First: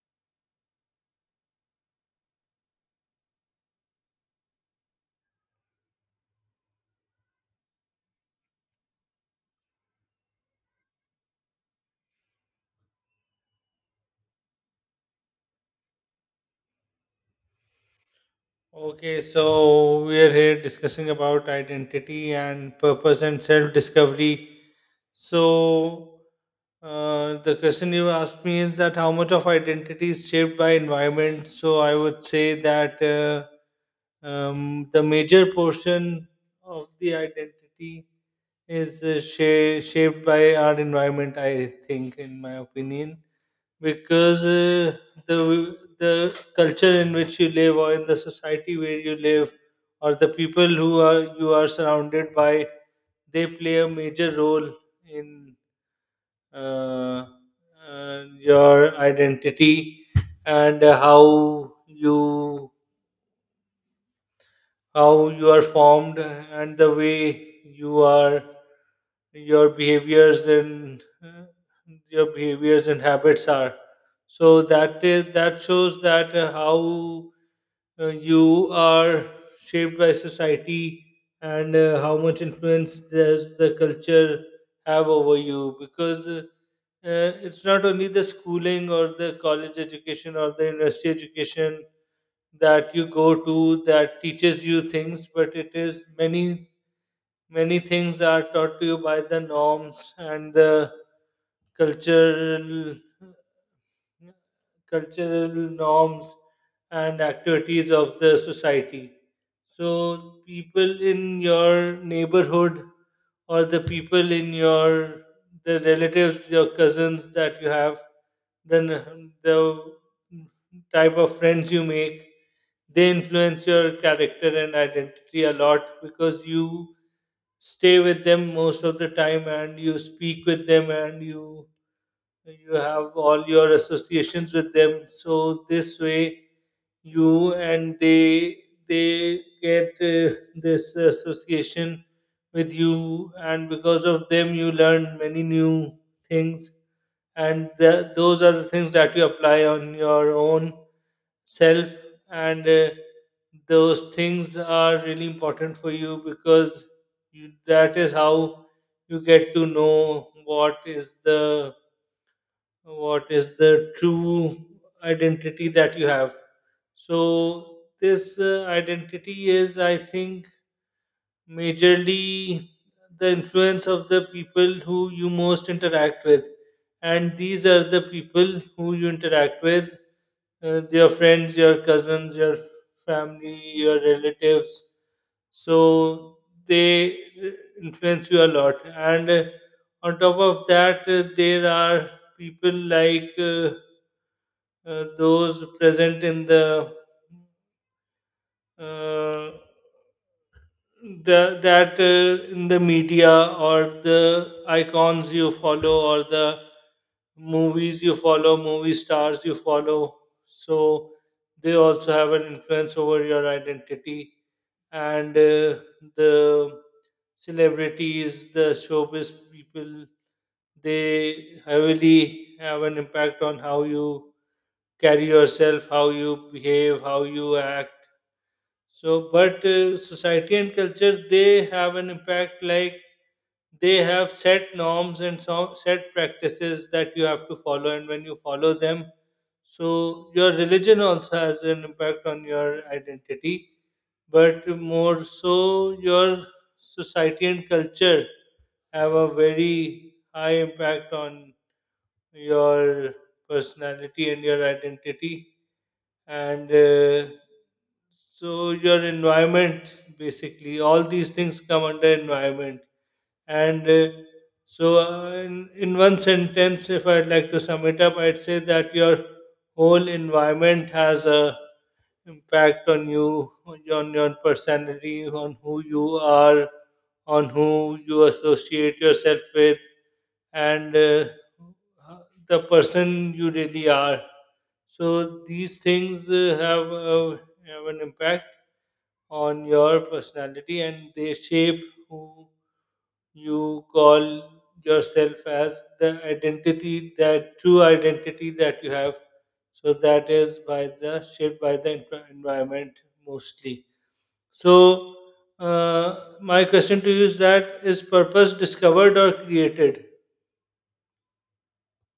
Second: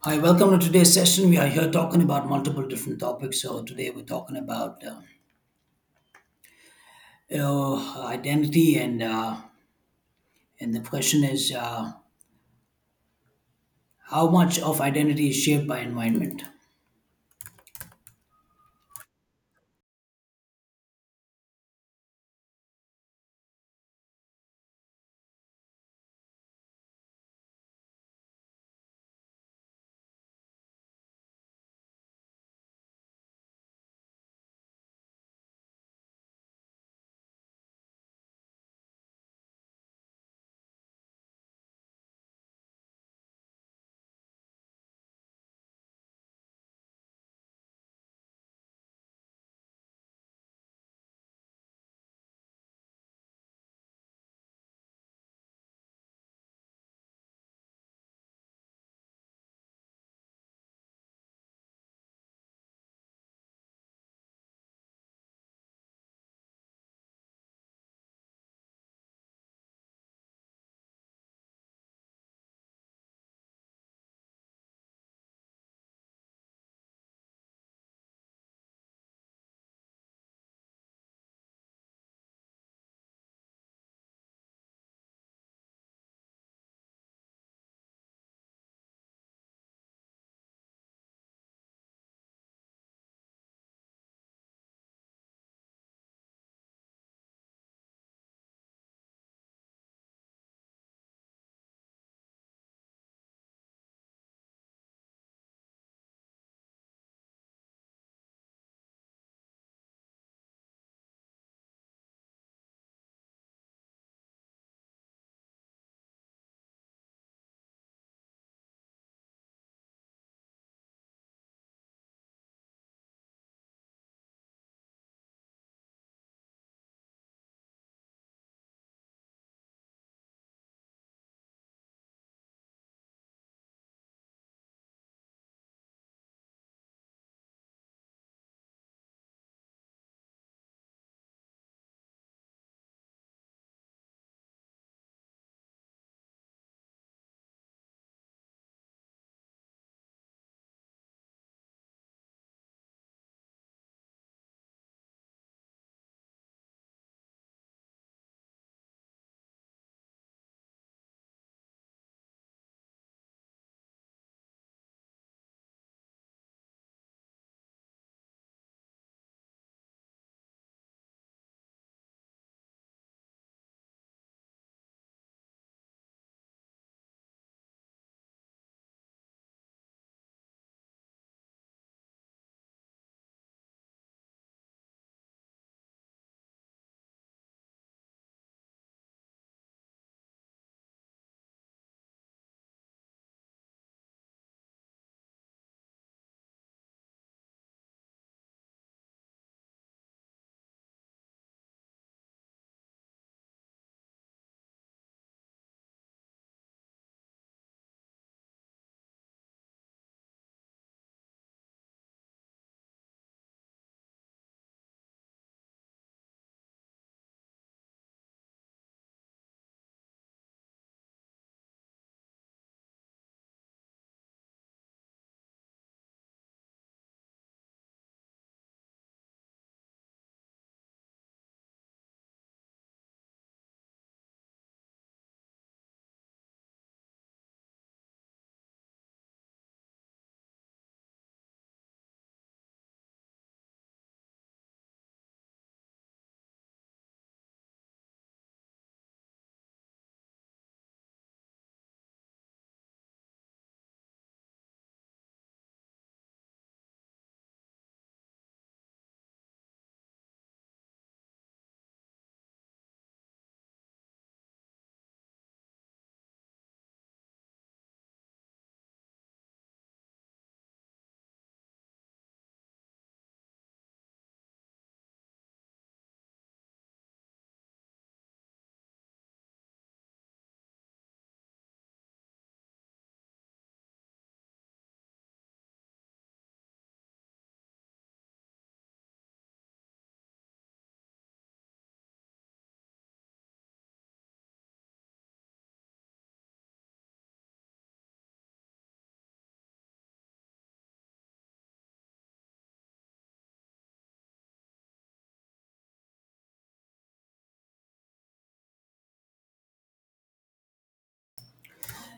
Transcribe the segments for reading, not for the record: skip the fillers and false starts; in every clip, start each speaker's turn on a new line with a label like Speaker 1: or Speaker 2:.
Speaker 1: Hi, welcome to today's session. We are here talking about multiple different topics. So today we're talking about identity and the question is how much of identity is shaped by environment.
Speaker 2: Okay, so we are here discussing about identity and purpose and self discovery. So, the question you asked me is that how much of identity is shaped by environment? So, I would say that the major portion of the identity is shaped by our environment, I think, in my opinion because the culture in which you live or in the society where you live or the people who are you are surrounded by they play a major role in uh, your identity and how you are formed and the way you are your behaviors and uh, your behaviors and habits are so that is that shows that how you are shaped by society and how much influence does the culture have over you because it's not only the schooling or the college education or the university education that you go to that teaches you things, but it is many many things are taught to you by the norms and the cultural cultural norms and activities of the society. So people in your neighborhood or the people in your the relatives, your cousins that you have then the type of friends you make they influence your character and identity a lot because you stay with them most of the time and you speak with them and you have all your associations with them, so this way you and they get this association with you, and because of them you learn many new things, and those are the things that you apply on your own self. And those things are really important for you because you, that is how you get to know what is the true identity that you have. So this identity is, I think, majorly the influence of the people who you most interact with, and these are the people who you interact with, your friends, your cousins, your family, your relatives. So they uh, influence you a lot, and on top of that there are people like those present in uh, the that in the media, or the icons you follow, or the movies you follow, movie stars you follow. So they also have an influence over your identity, and the celebrities, the showbiz people, they heavily have an impact on how you carry yourself, how you behave, how you act. So, but society and culture, they have an impact, like they have set norms and so, set practices that you have to follow, and when you follow them, so your religion also has an impact on your identity, but more so, your society and culture have a very high impact on your personality and your identity, and so your environment, basically, all these things come under environment. And in one sentence, if I'd like to sum it up, I'd say that your whole environment has a impact on you, on your personality, on who you are, on who you associate yourself with, and the person you really are. So these things have an impact on your personality and they shape who you call yourself as the identity, that true identity that you have. So that is by the shaped by the environment, mostly. So uh, my question to you is, that is purpose discovered or created?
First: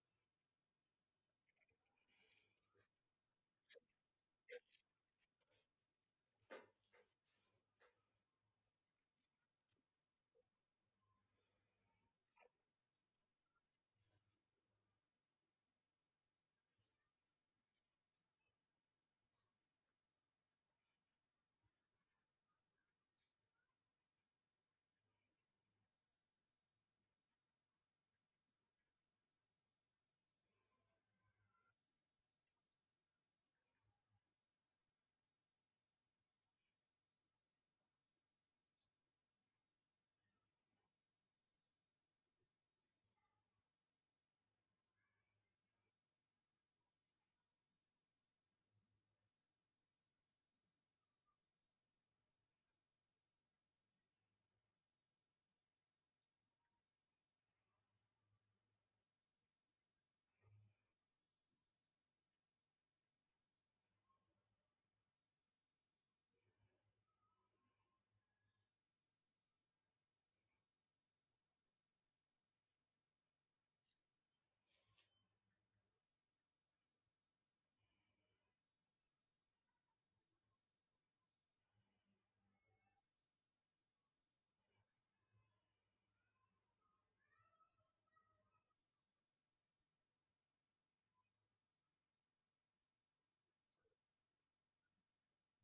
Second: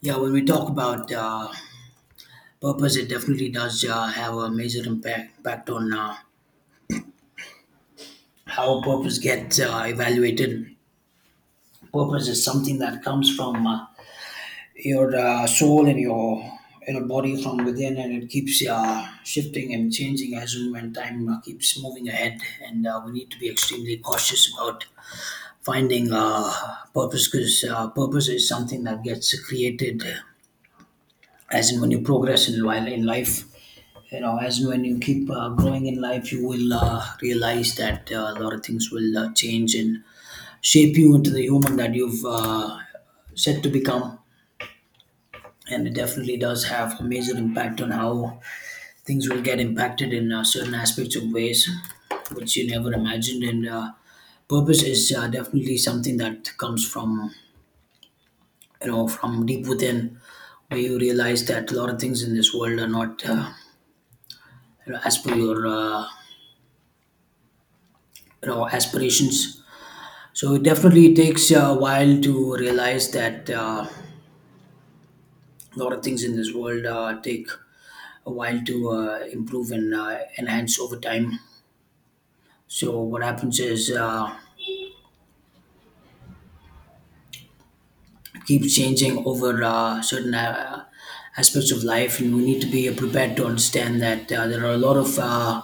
Speaker 1: Yeah, when we talk about purpose, it definitely does have a major impact on how purpose gets evaluated. Purpose is something that comes from your soul and your body from within, and it keeps shifting and changing as and when time keeps moving ahead, and we need to be extremely cautious about finding purpose, because purpose is something that gets created as and when you progress in life. You know, as and when you keep growing in life, you will realize that a lot of things will change and shape you into the human that you've set to become. And it definitely does have a major impact on how things will get impacted in certain aspects of ways which you never imagined. And purpose is definitely something that comes from, you know, from deep within, where you realize that a lot of things in this world are not as per your aspirations. So it definitely takes a while to realize that a lot of things in this world take a while to improve and enhance over time. So what happens is, it keeps changing over certain aspects of life, and we need to be prepared to understand that there are a lot of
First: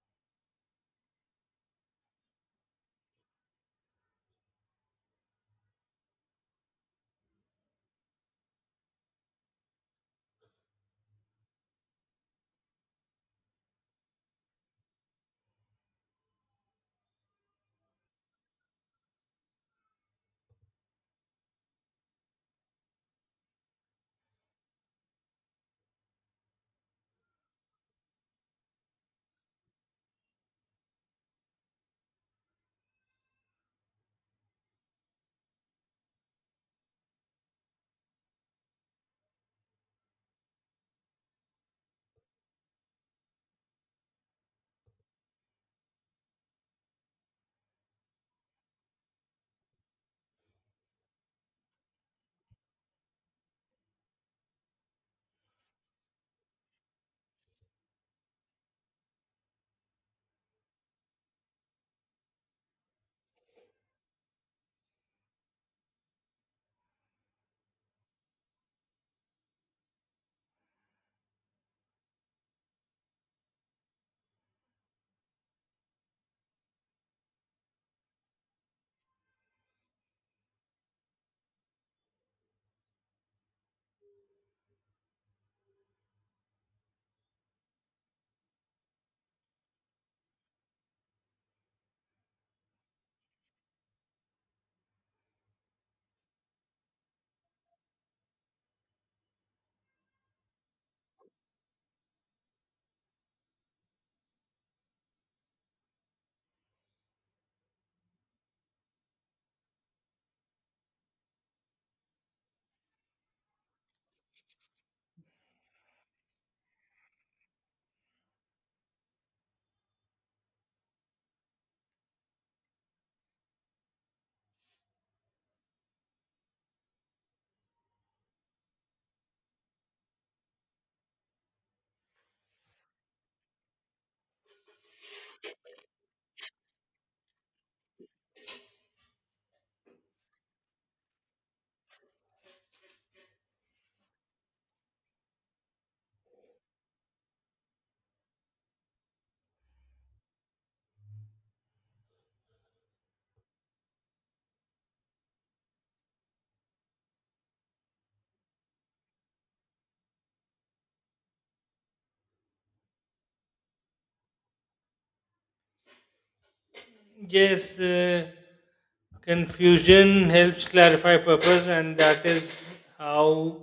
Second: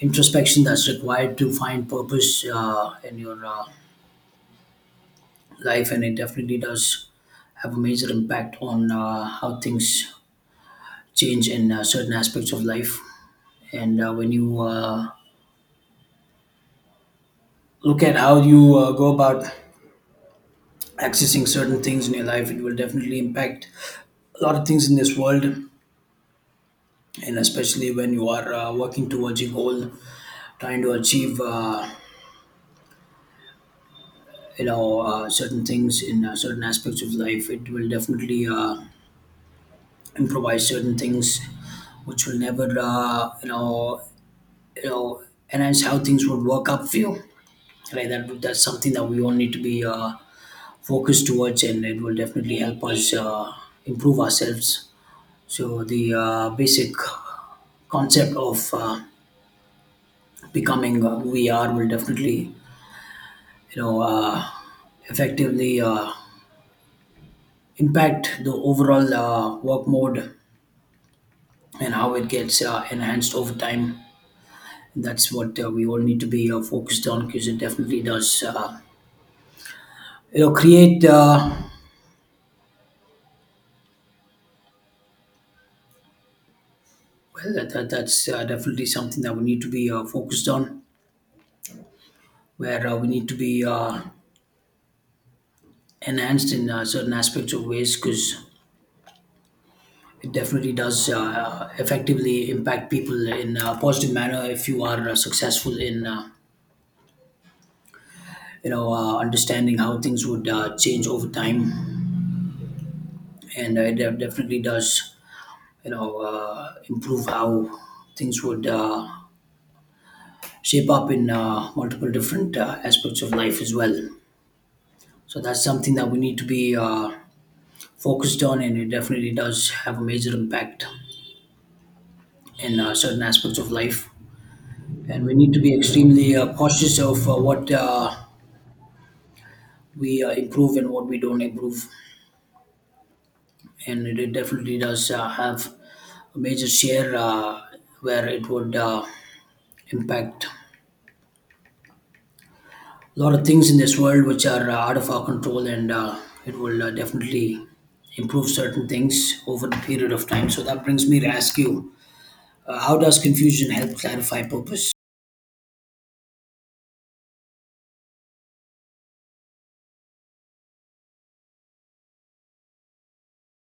Speaker 1: introspection that's required to find purpose in your life, and it definitely does have a major impact on how things change in certain aspects of life. And when you look at how you go about accessing certain things in your life, it will definitely impact a lot of things in this world, and especially when you are working towards a goal, trying to achieve certain things in certain aspects of life, it will definitely improvise certain things which will never you know enhance how things would work up for you, right? That's something that we all need to be focused towards, and it will definitely help us improve ourselves. So the basic concept of becoming who we are will definitely, you know uh, effectively impact the overall work mode and how it gets enhanced over time. That's what we all need to be focused on, because it definitely does, create well that's definitely something that we need to be focused on, where we need to be enhanced in certain aspects of ways, because it definitely does effectively impact people in a positive manner if you are successful in understanding how things would change over time. And definitely does, improve how things would shape up in multiple different aspects of life as well. So that's something that we need to be focused on, and it definitely does have a major impact in certain aspects of life, and we need to be extremely cautious of what we improve and what we don't improve. And it definitely does have a major share where it would impact a lot of things in this world which are out of our control, and it will definitely improve certain things over the period of time. So that brings me to ask you, how does confusion help clarify purpose?
Speaker 2: Yes, confusion helps clarify purpose, and that is how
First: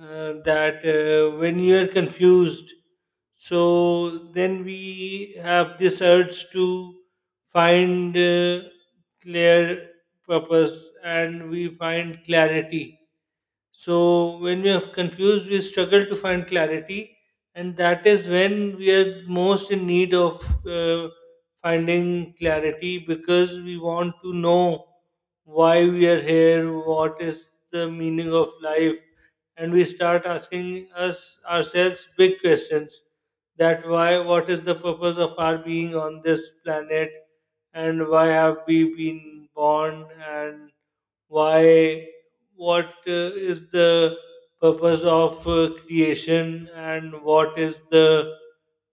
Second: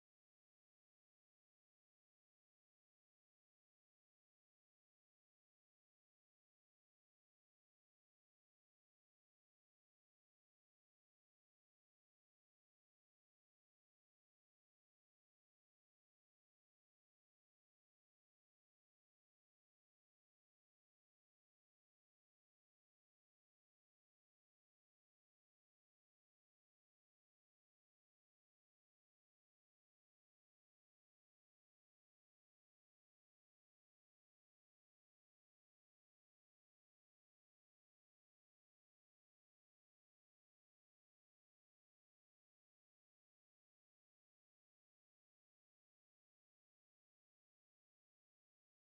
Speaker 2: that when you are confused, so then we have this urge to find clear purpose and we find clarity. So when we are confused, we struggle to find clarity, and that is when we are most in need of finding clarity because we want to know why we are here, what is the meaning of life, and we start asking us ourselves big questions. That why, what is the purpose of our being on this planet, and why have we been born, and why what is the purpose of creation and what is the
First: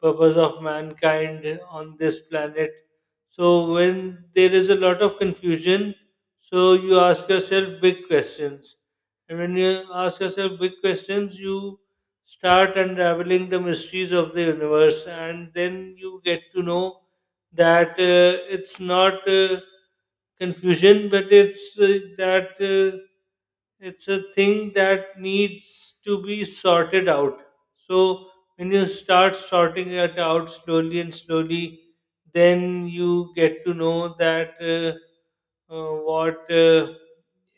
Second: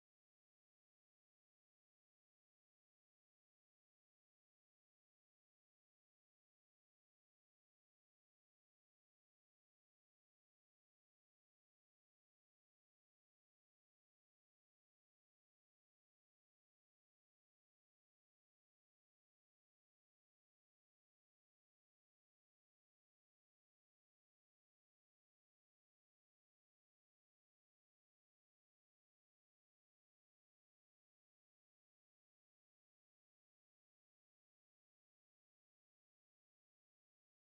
Speaker 2: purpose of mankind on this planet. So, when there is a lot of confusion, so you ask yourself big questions. And when you ask yourself big questions, you start unraveling the mysteries of the universe, and then you get to know that it's not confusion, but it's that it's a thing that needs to be sorted out. So when you start sorting it out slowly and slowly, then you get to know that what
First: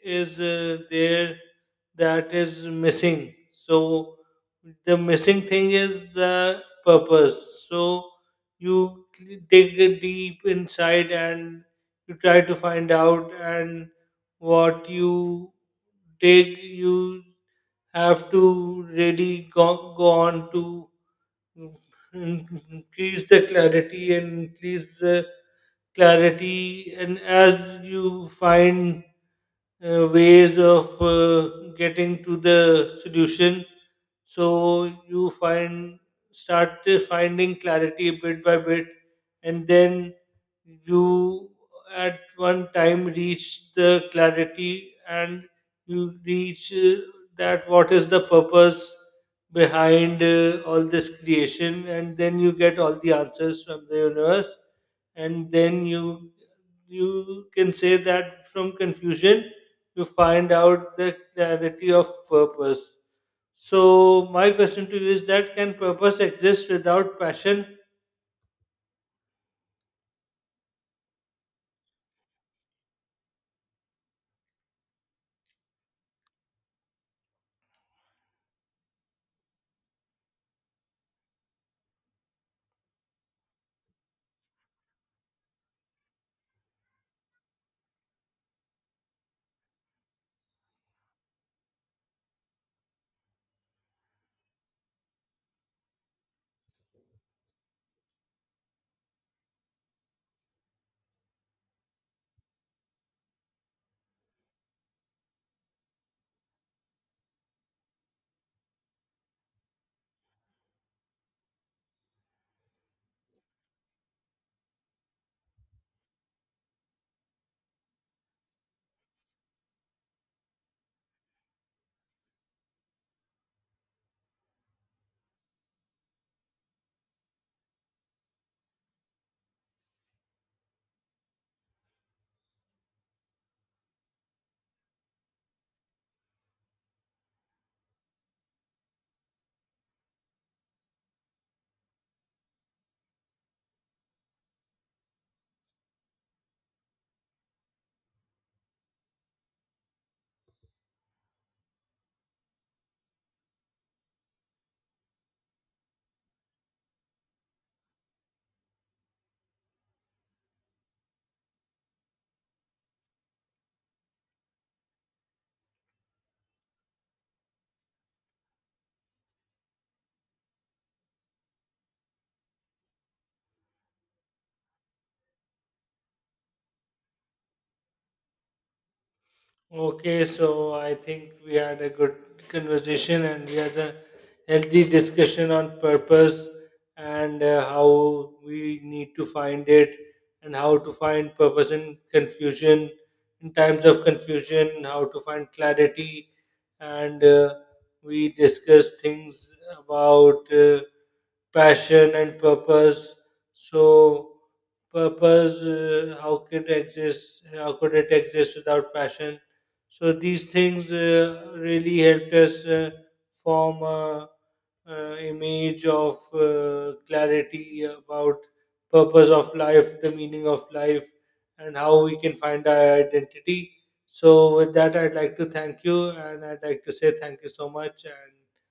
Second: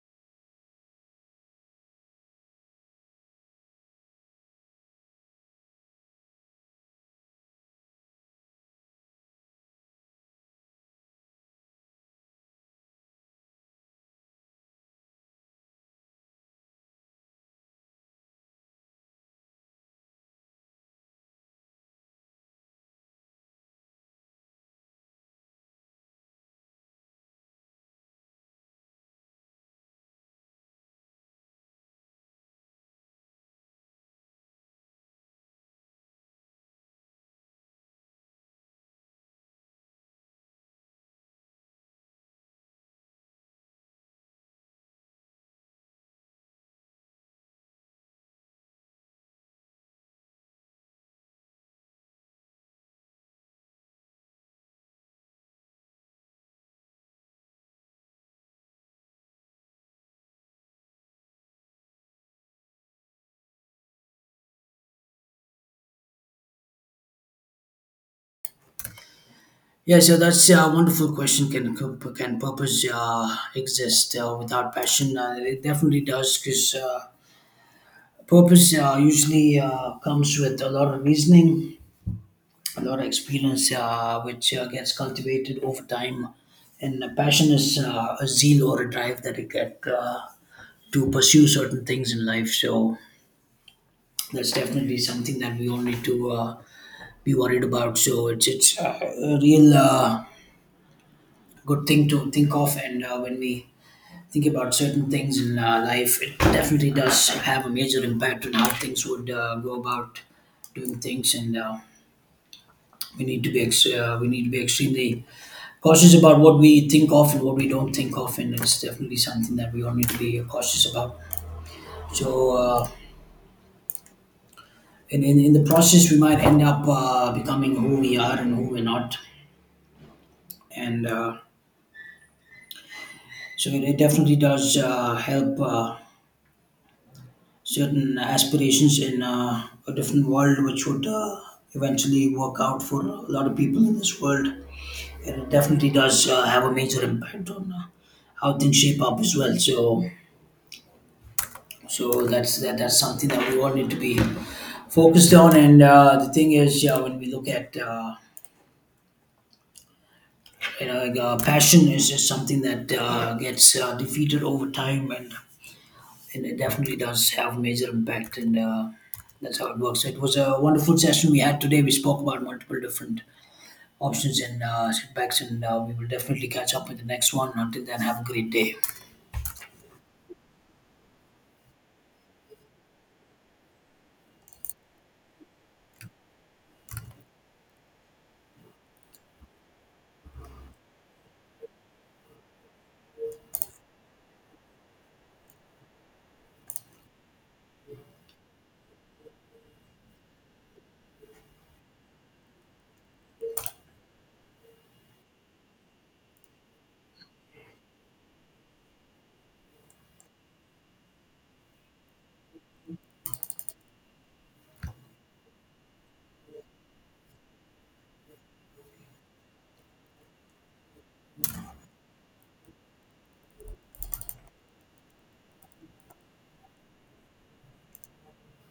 Speaker 2: is there that is missing. So the missing thing is the purpose. So you dig deep inside and you try to find out, and what you dig you have to really go, go on to increase the clarity and increase the clarity, and as you find ways of getting to the solution, so you find start finding clarity bit by bit, and then you at one time reach the clarity, and you reach that what is the purpose behind all this creation, and then you get all the answers from the universe, and then you can say that from confusion you find out the clarity of purpose. So my question to you is, that can purpose exist without passion?
Speaker 1: Yeah, so that's a wonderful question. Can purpose exist without passion? It definitely does, because purpose usually comes with a lot of reasoning, a lot of experience which gets cultivated over time. And a passion is a zeal or a drive that you get to pursue certain things in life. So that's definitely something that we all need to be worried about. So it's a real good thing to think of, and when we think about certain things in life, it definitely does have a major impact on how things would go about doing things. And we need to be extremely cautious about what we think of and what we don't think of, and it's definitely something that we all need to be cautious about. So, in the process, we might end up becoming who we are and who we're not, and so it definitely does help certain aspirations in a different world, which would eventually work out for a lot of people in this world, and it definitely does have a major impact on how things shape up as well. So that's something that we all need to be focused on. And the thing is, yeah, when we look at passion is just something that gets defeated over time, and it definitely does have major impact. And that's how it works. So it was a wonderful session we had today. We spoke about multiple different options and setbacks, and we will definitely catch up with the next one. Until then, have a great day.
Speaker 2: Okay, so I think we had a good conversation and we had a healthy discussion on purpose and how we need to find it and how to find purpose in confusion, in times of confusion, how to find clarity. And we discussed things about passion and purpose. So, purpose, how could exist? How could it exist without passion? So these things really helped us form a image of clarity about purpose of life, the meaning of life, and how we can find our identity. So with that, I'd like to thank you, and I'd like to say thank you so much, and